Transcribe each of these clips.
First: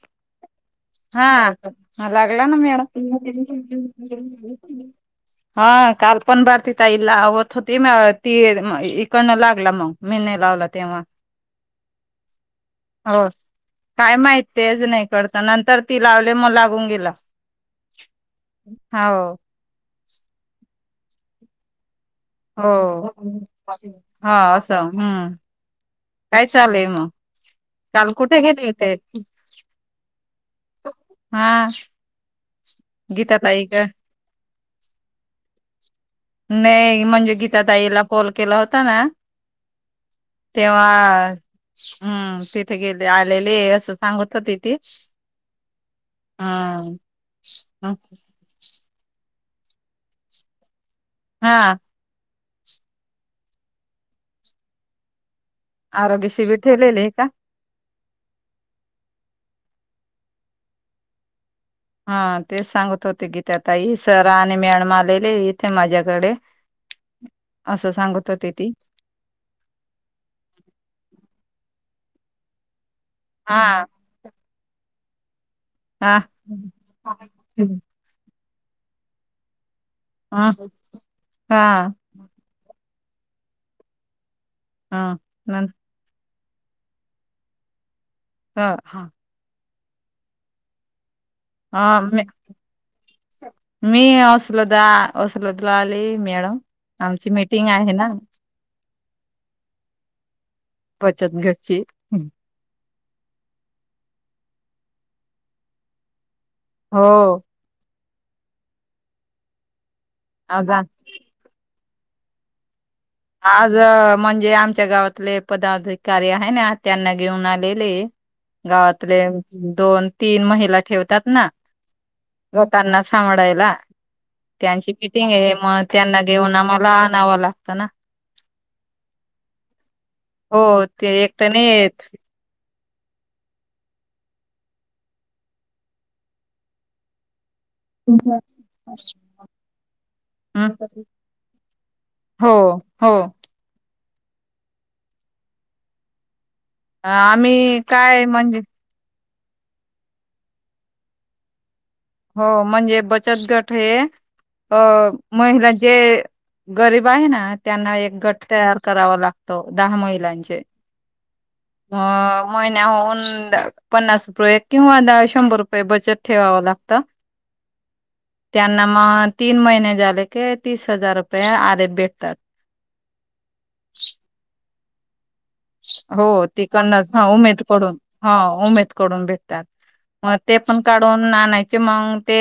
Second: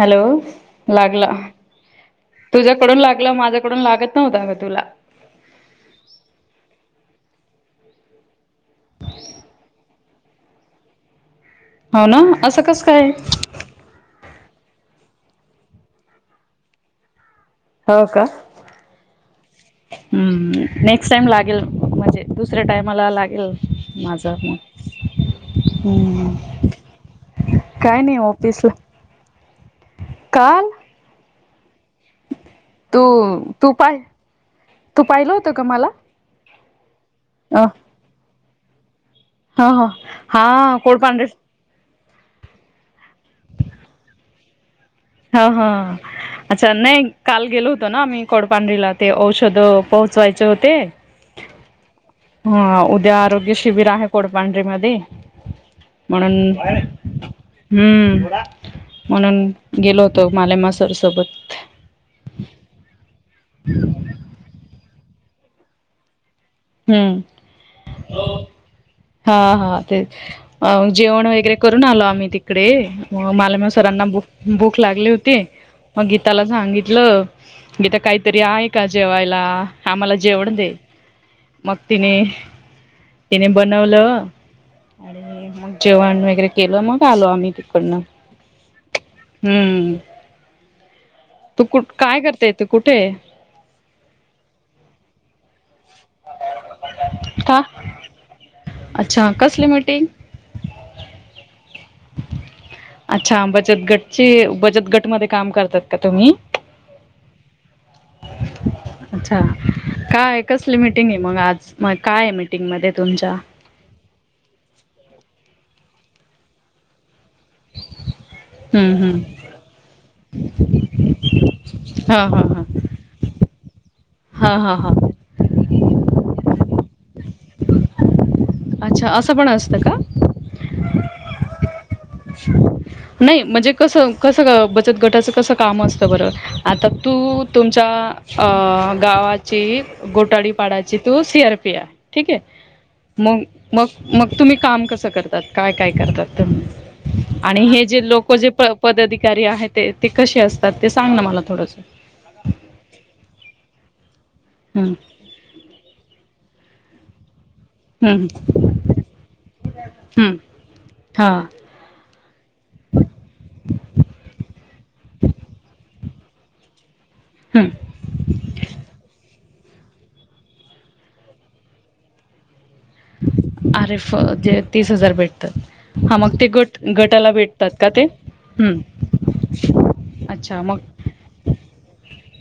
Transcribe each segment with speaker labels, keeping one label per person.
Speaker 1: Hello. लागला
Speaker 2: हां,, लागला ना
Speaker 1: तुझ्याकडून लागला
Speaker 2: मॅडमऽऽ
Speaker 1: माझ्याकडून लागत नव्हता ग तुला
Speaker 2: हा, कालपण बा लावत होती म ती,, इकडनं लागला म,, मी नाही लावला तेव्हा.
Speaker 1: हो ना,, असं कसं काय.
Speaker 2: हो काय माहित तेच नाही कळतं, नंतर ती लावली,, मग लागून गेला.
Speaker 1: हो का,,
Speaker 2: हो
Speaker 1: हम्,, नेक्स्ट टाइम लागेल,, म्हजे.
Speaker 2: हो,, हा,, असं,, हम्.
Speaker 1: मग
Speaker 2: काय चालेयय मग,,, काल कुठे गेली हुथी.
Speaker 1: काऽऽऽल
Speaker 2: हाऽऽ
Speaker 1: तू, तू पाय, तू पाइलं होतं का मला.
Speaker 2: नाई,, म्हणजे गीता ताईला कॉल केला होता नाऽऽ
Speaker 1: हो हो
Speaker 2: तेव्हाऽऽ हम्म,, तिथे गेले आलेले असं सांगत होती. ती
Speaker 1: ह, हा, अच्छा
Speaker 2: हा
Speaker 1: नाही काल गेलो होतो ना आम्ही कोडपांढरीला ते औषऽऽ शध पोहोचवायचे होते..
Speaker 2: हाऽऽ
Speaker 1: हा उद्या आरोग्य शिबिर आहे कोडपांढरी मध्ये.
Speaker 2: आरोग्य
Speaker 1: म्हणून,,
Speaker 2: शिबिर ठेवलेले आहे का
Speaker 1: हम्म,, म्हणून. गेलो होतो माले मा सर सोबत.
Speaker 2: हा तेच सांगत होते की त्या आता ताई सर आणि म्याडम आलेले इथे माझ्याकडे..
Speaker 1: हम्म..
Speaker 2: असं सांगत होती ती
Speaker 1: हा, हा, ते जेवण वगैरे करून आलो आम्हीऽऽ आही तिकडे
Speaker 2: हा
Speaker 1: ऽऽमालाम सरांना भूक लागली होती ऽऽ मग
Speaker 2: हा
Speaker 1: गीताला सांगितलं,, गीता काहीतरी आहे का जेवायलाऽऽ आम्हाला जेवण
Speaker 2: हा
Speaker 1: दे,, मग
Speaker 2: हा
Speaker 1: तिने, तिने बनवलं.
Speaker 2: हा
Speaker 1: आणि
Speaker 2: नंतर
Speaker 1: मग जेवण वगैरे केलं मग आलो आम्ही तिकडनं.
Speaker 2: हा हा
Speaker 1: हमम.
Speaker 2: अ मी असलो द असलोदला. मॅडम, आमची
Speaker 1: का
Speaker 2: मीटिंग आहे ना?
Speaker 1: अच्छा, कसली मीटींग?
Speaker 2: बचतगटची.
Speaker 1: अच्छा बचत गटचे बचत गटमध्येध्ये काम करतात का तुम्ही
Speaker 2: हो
Speaker 1: अच्छा काय
Speaker 2: आज
Speaker 1: कसली मिीटिंग आहे मग आज मग काय मीटिंगमध्ये
Speaker 2: आज म्हणजे आमच्या गावातले पदाधिकारी आहे ना त्यांना घेऊन आलेले
Speaker 1: हम्म हम्म
Speaker 2: गावातले दोन तीन महिला ठेवतात ना
Speaker 1: हा हा
Speaker 2: गटांना सांभळाायला
Speaker 1: हा हा हा हा
Speaker 2: त्यांची मिीटिंग आहे मग त्यांना घेऊन आम्हाला आणवाला
Speaker 1: अच्छा असं पण असतं का
Speaker 2: हो ते एकट्या नाही येत
Speaker 1: नाही म्हणजे कस कस बचत गटाच कसं काम असतं बरं आता तू तुमच्या अ गावाची गोटाडीपाडाची
Speaker 2: हम्
Speaker 1: तू सी आर पी आहे ठीक आहे
Speaker 2: हो हो
Speaker 1: मग मग मग तुम्ही काम कसं करतात काय काय करतात आणि
Speaker 2: आम्ही
Speaker 1: हे जे
Speaker 2: काय
Speaker 1: लोक जे
Speaker 2: म्हणजे
Speaker 1: प पद्धती [unintelligible] आहे ते ते कसे असतात ते सांग ना मला थोडंस
Speaker 2: हो म्हणजे बचत गट हे अ
Speaker 1: हम्म
Speaker 2: महिला जे गरीब आहे ना त्यांना एक
Speaker 1: हम्म
Speaker 2: गट तयार करावा लागतो दहा
Speaker 1: हम्म
Speaker 2: महिलांचे.
Speaker 1: हा
Speaker 2: अ महिन्या होन पन्नास रुपये किंवा द शंभर रुपये बचत ठेवावं लागत,
Speaker 1: हम्म
Speaker 2: त्यांना मग तीन महिने झाले की तीस हजार रुपये आधे भेटतात.
Speaker 1: अरेफे तीस हजार भेट
Speaker 2: हो तिकडंनच ह उमेद
Speaker 1: भेटतात का
Speaker 2: कडून
Speaker 1: ते
Speaker 2: हा
Speaker 1: हम्म
Speaker 2: उमेद कडून भेटतात. मग ते पण काढून आणयचे मग ते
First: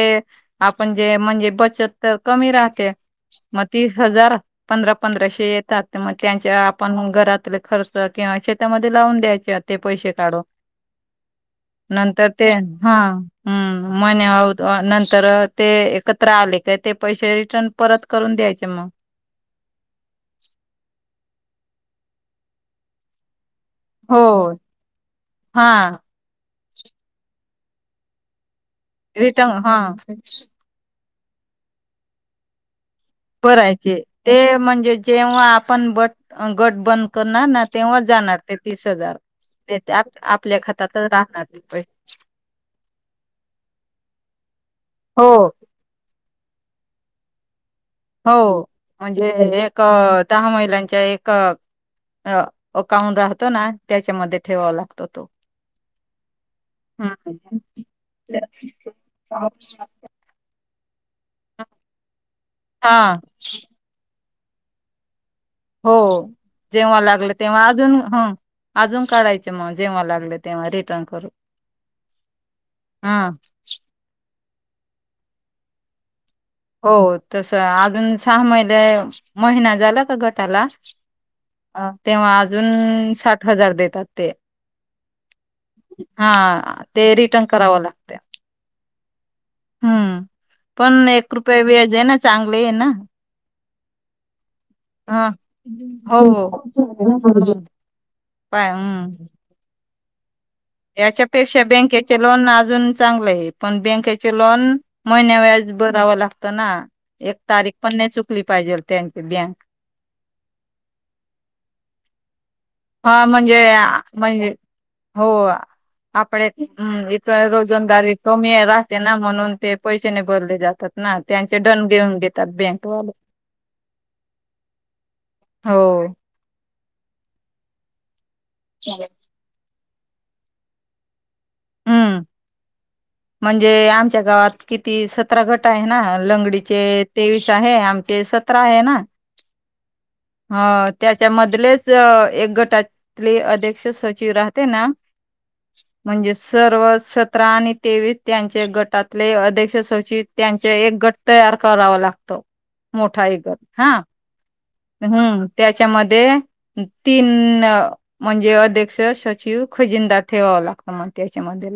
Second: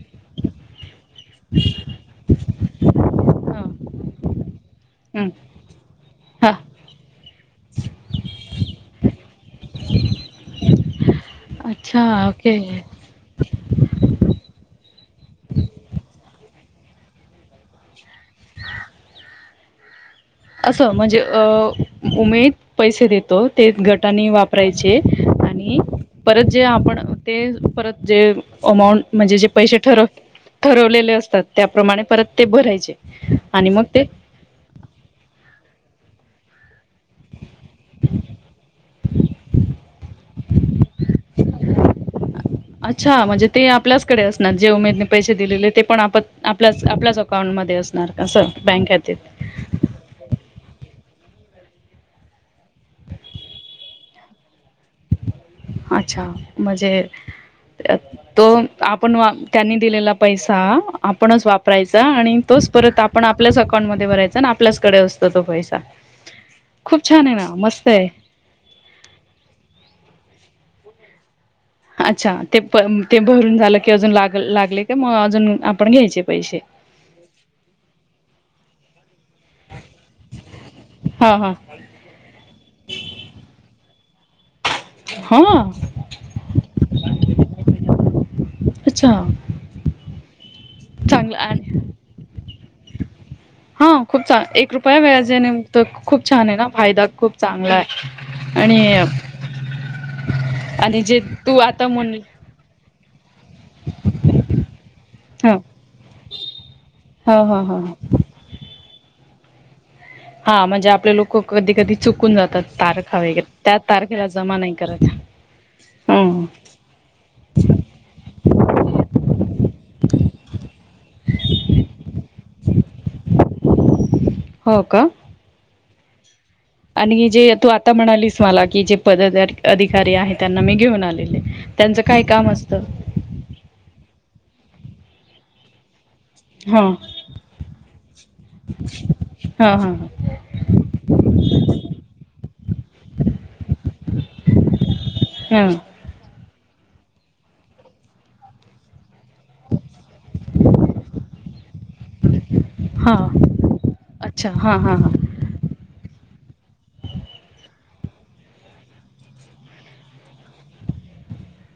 Speaker 2: आपण जे म्हणजे बचत तर कमी राहते.
Speaker 1: हा
Speaker 2: मग तीस हजार पंधरा
Speaker 1: हम्म
Speaker 2: पंधराशे येतात मग
Speaker 1: हा
Speaker 2: त्यांच्या आपण घरात खर्च किंवा शेतामध्ये लावून द्यायचे ते पैसे काढून.
Speaker 1: अच्छा
Speaker 2: नंतर ते,
Speaker 1: ओके
Speaker 2: हा हम्म [unintelligible] तर ते एकत्र आले का ते पैसे रिटर्न परत करून द्यायचे मग. [inaudible]
Speaker 1: असं म्हणजे अ उमेद पैसे देतो. ते
Speaker 2: हो
Speaker 1: गटाने वापरायचे
Speaker 2: हा
Speaker 1: आणि परत जे आपण ते परत जे अमाऊंट म्हणजे जे
Speaker 2: रिटर्न हा
Speaker 1: पैसे ठरव ठरवलेले असतात त्याप्रमाणे परत ते भरायचे. आणि मग
Speaker 2: भरायचे ते म्हणजे जेव हा आपण बट गट बंद करणार ना तेव्हा जाणार ते तीस हजार. ते आपल्या खात्यात राहणार ते पैशे.
Speaker 1: अच्छा म्हणजे ते आपल्याचकडे असणार जे उमेदने
Speaker 2: हो
Speaker 1: पैसे दिलेले ते पण आपण आपल्या आपल्याच अकाउंटमध्ये असत.
Speaker 2: हो म्हणजे एक दहा महिलांच्या एक अ अकाउं राहतो ना त्याच्यामध्ये ठेवावा लागतो तो.
Speaker 1: अच्छा म्हणजे
Speaker 2: हम्म
Speaker 1: तो आपण त्यांनी दिलेला पैसा आपणच वापरायचा आणि तोच परत
Speaker 2: हा
Speaker 1: आपण आपल्याच अकाउंटमध्ये भरायचा आणि आपल्याचकडे अस
Speaker 2: हो जेव्हा लागलं
Speaker 1: आहे ना
Speaker 2: तेव्हा
Speaker 1: मस्त
Speaker 2: अजून
Speaker 1: आहे
Speaker 2: ह अजून काढायचे मग जेव्हा लागले तेव्हा रिटर्न करू.
Speaker 1: अच्छा ते प
Speaker 2: हा
Speaker 1: ते भरून झालं की अजून लाग लागले का मग अजून आपण घ्यायचे. पैसे
Speaker 2: हो तस अजून सहा महिने महिना झाला का गटाला
Speaker 1: हा हा
Speaker 2: तेव्हा अजून साठ हजार देतात. ते
Speaker 1: हा
Speaker 2: हा ते रिटर्न करावं लागत.
Speaker 1: अच्छा. चांगलं
Speaker 2: कृपया
Speaker 1: आणि
Speaker 2: व्याज ना चांगले ना.
Speaker 1: हा खूप चा एक रुपया
Speaker 2: हा
Speaker 1: व्याज ने तर
Speaker 2: हो
Speaker 1: खूप छान आहे
Speaker 2: हो
Speaker 1: ना फायदा खूप
Speaker 2: हं,
Speaker 1: चांगला आहे. आणि
Speaker 2: [inaudible]
Speaker 1: आणि जे तू
Speaker 2: याच्यापेक्षा
Speaker 1: आता म्हण
Speaker 2: बँकेचे लोन अजून चांगल आहे, पण बँकेचे लोन महिन्याला
Speaker 1: ह
Speaker 2: व्याज भरावं लागतं ना. एक
Speaker 1: ह ह
Speaker 2: तारीख
Speaker 1: ह
Speaker 2: पण नाही चुकली पाहिजे त्यांची बँक
Speaker 1: हा म्हणजे आपले लोक कधी कधी चुकून जातात तारखा
Speaker 2: हा
Speaker 1: वगैरे
Speaker 2: म्हणजे
Speaker 1: त्या तारखेला
Speaker 2: म्हणजे
Speaker 1: जमा नाही करत.
Speaker 2: हो.
Speaker 1: हम्म
Speaker 2: आपडे हम् इथ रोजंदारी कमी राहते ना म्हणून ते पैसेने भरले जातात. ना त्यांचे दडं घेऊन घेतात बँकवाले.
Speaker 1: हो का.
Speaker 2: हो
Speaker 1: आणि जे तू आता म्हणालीस मला की जे पद अधिकारी आहे त्यांना मी घेऊन आलेले. त्यांचं काय
Speaker 2: हम्म,
Speaker 1: काम असतं
Speaker 2: म्हणजे आमच्या गावात किती सतरा गट आहे ना.
Speaker 1: हा
Speaker 2: लंगडीचे तेवीस आहे आमचे सतरा आहे ना.
Speaker 1: हा हा
Speaker 2: ह त्याच्यामधलेच एक गटातले अध्यक्ष सचिव राहते ना.
Speaker 1: हम.
Speaker 2: म्हणजे सर्व सतरा आणि तेवीस त्यांच्या गटात ले अध्यक्ष सचित त्यांचे एक गट तयार करावा लागतो.
Speaker 1: हा
Speaker 2: मोठा एक गट हा
Speaker 1: अच्छा हा हा हा
Speaker 2: हम्म त्याच्यामध्ये तीन म्हणजे अध्यक्ष सचिव खजिंदा ठेवावं लागत म्ह त्या च्यामधे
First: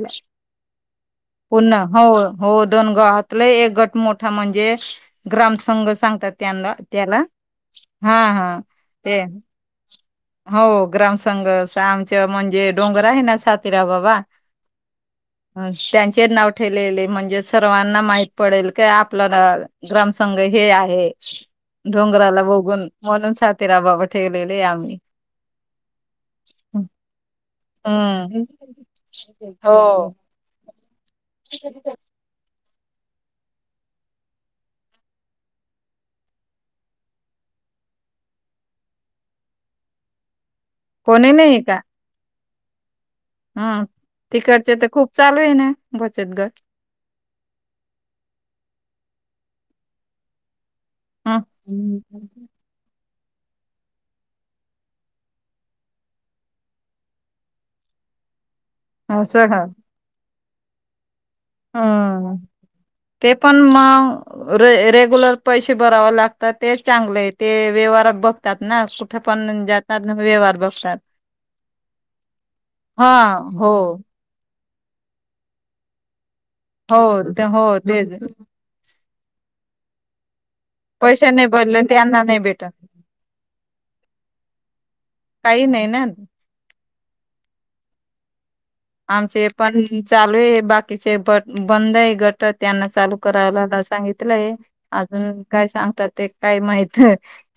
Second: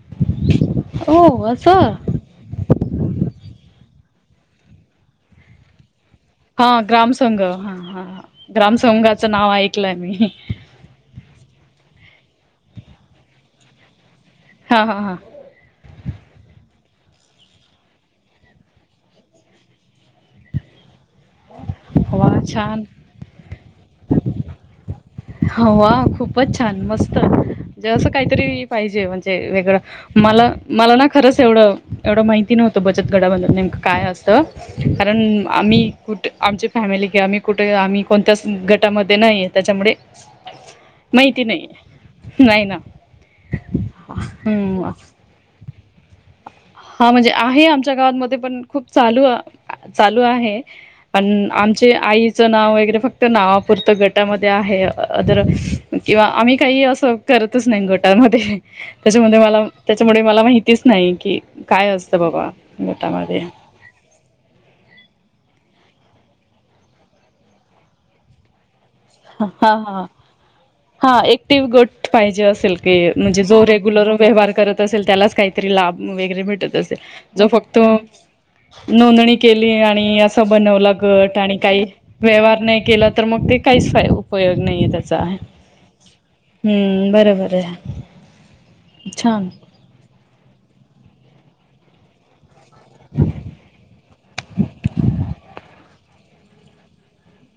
Speaker 1: हो
Speaker 2: पुन्हा
Speaker 1: असं
Speaker 2: हो हो दोन गावात लई एक गट मो हा म्हणजे ग्राम संघ सांग
Speaker 1: हा ग्राम संघ हा हा ग्राम
Speaker 2: ते
Speaker 1: संंघाचं नाव ऐकलंय मी
Speaker 2: हो ग्राम संघ आमच म्हणजे डोंगर आहे ना सातीरा बाबा
Speaker 1: हा हा हा
Speaker 2: चे नाव ठेलेले म्हणजे सर्वांना माहित पडेल क आपलाला ग्रामसंघ हे आहे.
Speaker 1: वा
Speaker 2: डोंगराला
Speaker 1: छान
Speaker 2: बघून म्हणून सातेरा बाबा ठेवलेले आम्ही.
Speaker 1: ह वा खूपच छान मस्त. असं
Speaker 2: हम्म
Speaker 1: काहीतरी पाहिजे म्हणजे
Speaker 2: हो
Speaker 1: वेगळं मला मला ना खरंच एवढं एवढं माहिती न व्हत बचत गटाचा नेमकं काय असतं की आम्ही कुठे आणि आमची फॅमिली कुठे आम्ही कोणत्याच गटामध्ये नाहीये त्याच्यामुळे
Speaker 2: कोणी
Speaker 1: माहिती
Speaker 2: नाहीये
Speaker 1: नाही
Speaker 2: का?
Speaker 1: नाही ना
Speaker 2: हा तिकडचे तर
Speaker 1: हम्म
Speaker 2: खूप चालू आहेत ना बचत गट.
Speaker 1: हा म्हणजे आहे आमच्या गावांमध्ये पण खूप चालू चालू आहे. पण
Speaker 2: ह
Speaker 1: आमचे आईचं नाव वगैरे फक्त त नावापुरतं गटामध्ये आहे अदर किंवा आम्ही काही असं करतच नाही गटामध्ये त्याच्यामध्ये
Speaker 2: असं का
Speaker 1: मला त्याच्यामुळे मला माहितीच नाही की काय असतं
Speaker 2: हम्म
Speaker 1: बाबा
Speaker 2: ते
Speaker 1: गटामध्ये
Speaker 2: पण म र रेग्युलर पैसे बराव लागत ते चांगलं आहे ते व्यवहार बघतात ना. कुठे
Speaker 1: ह
Speaker 2: पण जातात
Speaker 1: ह
Speaker 2: ना व्यवहार बघतात
Speaker 1: हा एकटि गोट पाहिजे असेल की
Speaker 2: हा
Speaker 1: म्हणजे जो
Speaker 2: हो
Speaker 1: रेगुलर व्यवहार करत असेल त्यालाच फक्त लाभ वगैरे भेटत असेल
Speaker 2: हो ते
Speaker 1: जो
Speaker 2: हो
Speaker 1: फक्त
Speaker 2: ते
Speaker 1: नोंदणी केली आणि असं बनवला
Speaker 2: पैसे
Speaker 1: गट
Speaker 2: नाही
Speaker 1: आणि
Speaker 2: भरले
Speaker 1: काही
Speaker 2: त्यांना
Speaker 1: व्यवहार
Speaker 2: भेटत
Speaker 1: नाही केला तर मग ते काहीच फाय उपयोग नाहीये त्याचा.
Speaker 2: काही नाही ना
Speaker 1: हं बरोबर आहे.
Speaker 2: आमचे
Speaker 1: छान
Speaker 2: पण चालू आहे बाकीचे बट बंद आहे गट त्यांना चालू कराला सांगितलंय अजून काय सांगतात ते काय माहित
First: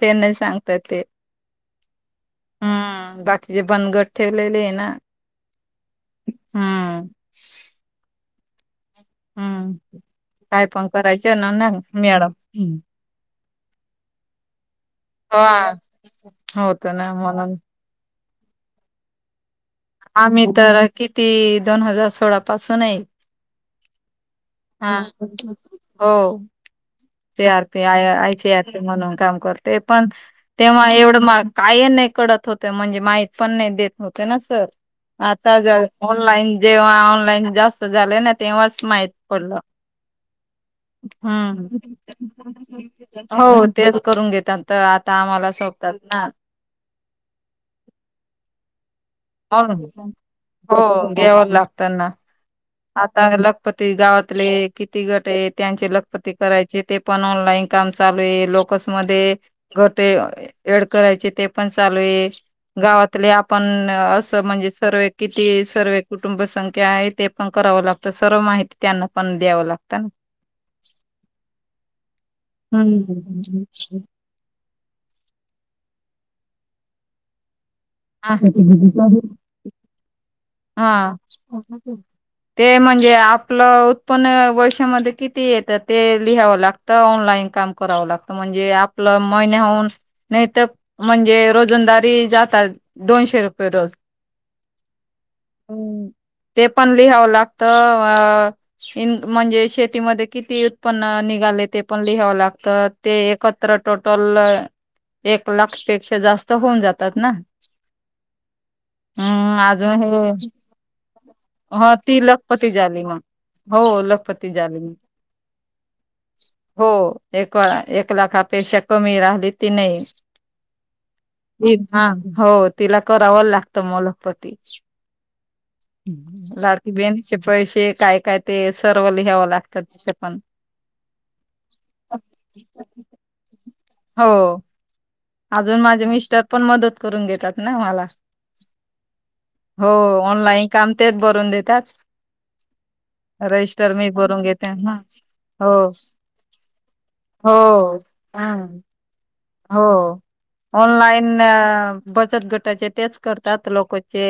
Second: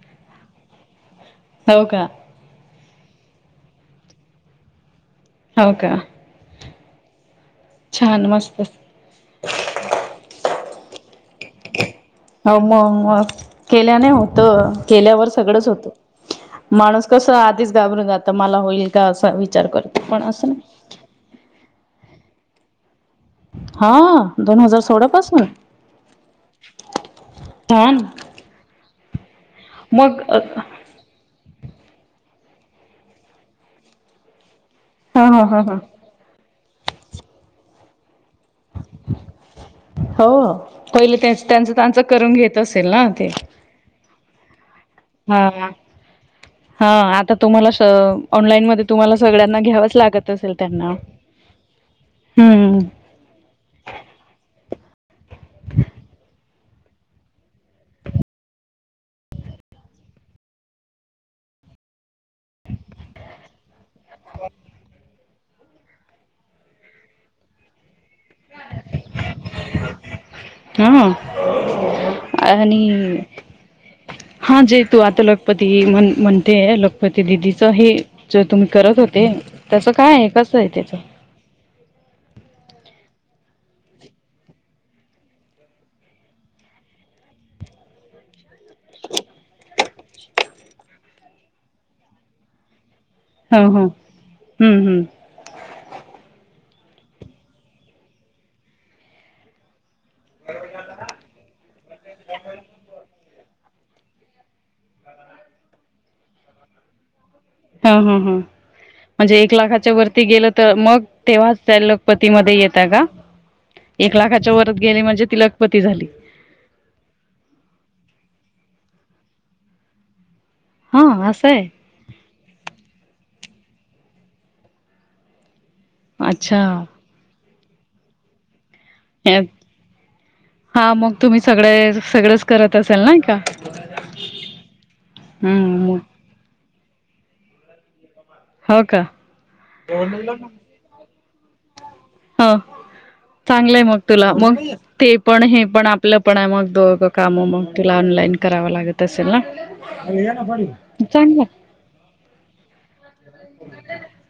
Speaker 2: ते नाही सांगता येत ते
Speaker 1: हो का?
Speaker 2: हम्म बाकीचे पण गट ठेवलेले आहे ना
Speaker 1: हो का?
Speaker 2: हा.
Speaker 1: छान मस्त
Speaker 2: हम्म काय पण करायचं ना नाही
Speaker 1: हो मग मग केल्याने होत. केल्यावर
Speaker 2: हा
Speaker 1: सगळंच होतय
Speaker 2: होत
Speaker 1: माणूस
Speaker 2: ना
Speaker 1: कस
Speaker 2: म्हणून
Speaker 1: आधीच घाबरून जात मला होईल का अस विच
Speaker 2: आम्ही तर किती दोन हजार सोळा पासून आहे.
Speaker 1: हा दोन हजार
Speaker 2: हा
Speaker 1: सोळा पासून
Speaker 2: हो सी आरपी आ
Speaker 1: छान
Speaker 2: आय सी आरपी म्हणून काम करते पण
Speaker 1: मग
Speaker 2: तेव्हा एवढं माग काय नाही कडत होते म्हणजे माहीत पण नाही देत होते ना सर.
Speaker 1: हा हा
Speaker 2: आता
Speaker 1: हा हा
Speaker 2: ऑनलाईन जेव्हा ऑनलाईन जास्त झाले ना तेव्हाच माहीत पडलं
Speaker 1: हो पहिले त्यांच त्यांचं
Speaker 2: हम्म.
Speaker 1: त्यांचं करून घेत असेल ना ते
Speaker 2: हो तेच करून घेत
Speaker 1: हा हा, आता तुम्हाला ऑनलाईन मध्ये तुम्हाला सगळ्यांना घ्यावंच
Speaker 2: हो
Speaker 1: लागत असेल त्यांना
Speaker 2: घ्यावं लागत ना
Speaker 1: हम्म
Speaker 2: आता लखपती गावातले किती गट आहे, त्यांचे लखपती करायचे ते पण ऑनलाईन काम चालू आहे लोकस मध्ये घोटे ॲड करायचे ते पण चालू आहे गावातले आपण. असं म्हणजे सर्व किती सर्व कुटुंब संख्या आहे ते पण करावं लागत तर सर्व माहिती त्यांना पण द्यावं लागत ना
Speaker 1: हा आणि हा जे तू आता लखपती म्हण म्हणते लखपती दिदी हे
Speaker 2: हा
Speaker 1: जर तुम्ही करत होते त्याच काय आहे का
Speaker 2: हा ते म्हणजे आप आपलं उत्पन्न वर्षामध्ये किती येतं ते लिहावं लागतं ऑनलाईन काम करावं लागतं म्हणजे आपलं महिन होन नाही तर म्हणजे रोजंदारी जातात दोनशे
Speaker 1: ह
Speaker 2: रुपये
Speaker 1: ह
Speaker 2: रोज
Speaker 1: हम्म हम्म
Speaker 2: हम् ते पण लिहावं लागत अ इन म्हणजे श किती उत्पन्न निघाले ते पण लिहावं लागतं ते तर टोटल एक लाखपेक्षा जास्त होऊन जातात ना
Speaker 1: हा हा हा म्हणजे एक
Speaker 2: हम्म
Speaker 1: लाखाच्या
Speaker 2: अजून
Speaker 1: वरती
Speaker 2: हे
Speaker 1: गेलं तर मग तेव्हाच
Speaker 2: ह ती
Speaker 1: लकपतीमध्येध्ये
Speaker 2: लखपती
Speaker 1: येतय
Speaker 2: झाली
Speaker 1: का
Speaker 2: मग हो
Speaker 1: एक लाखाच्या
Speaker 2: लखपती
Speaker 1: वरात
Speaker 2: झाली मी
Speaker 1: गेली म्हणजे तिलखपती झाली
Speaker 2: हो एक एक लाखपेक्षा कमी हां
Speaker 1: हा असं आहे.
Speaker 2: हो बावाल लागतो लखपती
Speaker 1: अच्छा
Speaker 2: लाडकी बहिनचे पैसे काय काय ते सर्व ल घ्यावं लागतात त्याच्या पण
Speaker 1: हा मग तुम्ही सगळे सगळेच करत असेल ना का
Speaker 2: हो अजून
Speaker 1: हम्म मग
Speaker 2: माझे मिस्टर पण मदत करून घेतात ना मला
Speaker 1: हो का
Speaker 2: हो ऑनलाईन काम तेच भरून देतात
Speaker 1: ह चांगलंय
Speaker 2: रजिस्टर
Speaker 1: मग
Speaker 2: मी
Speaker 1: तुला
Speaker 2: भरून
Speaker 1: मग
Speaker 2: घेते ह
Speaker 1: ते पण हे
Speaker 2: हो
Speaker 1: पण आपलं पण आहे मग दों काम
Speaker 2: हो
Speaker 1: मग तुला ऑनलाईन कराव
Speaker 2: हम्
Speaker 1: लागत असेल ना
Speaker 2: हो ऑनलाईन
Speaker 1: चांगलं
Speaker 2: बचत गटाचे तेच करतात लोकचे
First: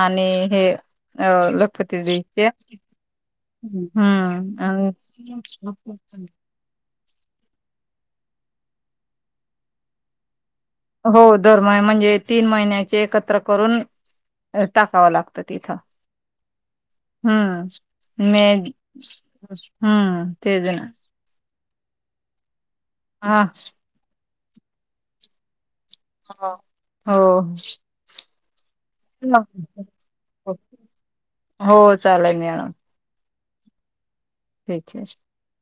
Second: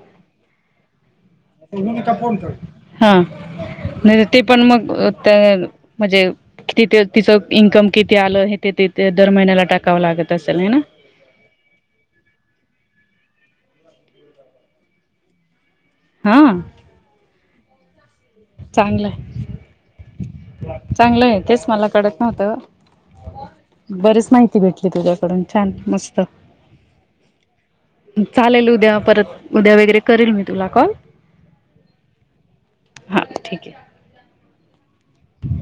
Speaker 2: आणि हे अ लखपती
Speaker 1: भूमिका फणत
Speaker 2: दचे
Speaker 1: हा नाही ते पण
Speaker 2: हम्म
Speaker 1: मग
Speaker 2: आणि
Speaker 1: म्हणजे किती ते तिचं इन्कम किती आलं हे ते त दर महिन्याला टाकावं लागत असेल
Speaker 2: हो दर म म्हणजे तीन महिन्याचे एकत्र करून टाकाव लागतं तिथं
Speaker 1: हा
Speaker 2: हम्म म
Speaker 1: चांगलंय
Speaker 2: हम्म तेज ना
Speaker 1: चांगलंय तेच मला कळत नव्हत
Speaker 2: हा.
Speaker 1: बरीच माहिती भेटली तुझ्याकडून छान मस्त
Speaker 2: हा हो
Speaker 1: चालेल उद्या परत उद्या वगैरे करेल मी तुला कॉल
Speaker 2: हो चालाय मेळा.
Speaker 1: हां ठीकय.
Speaker 2: [unintelligible]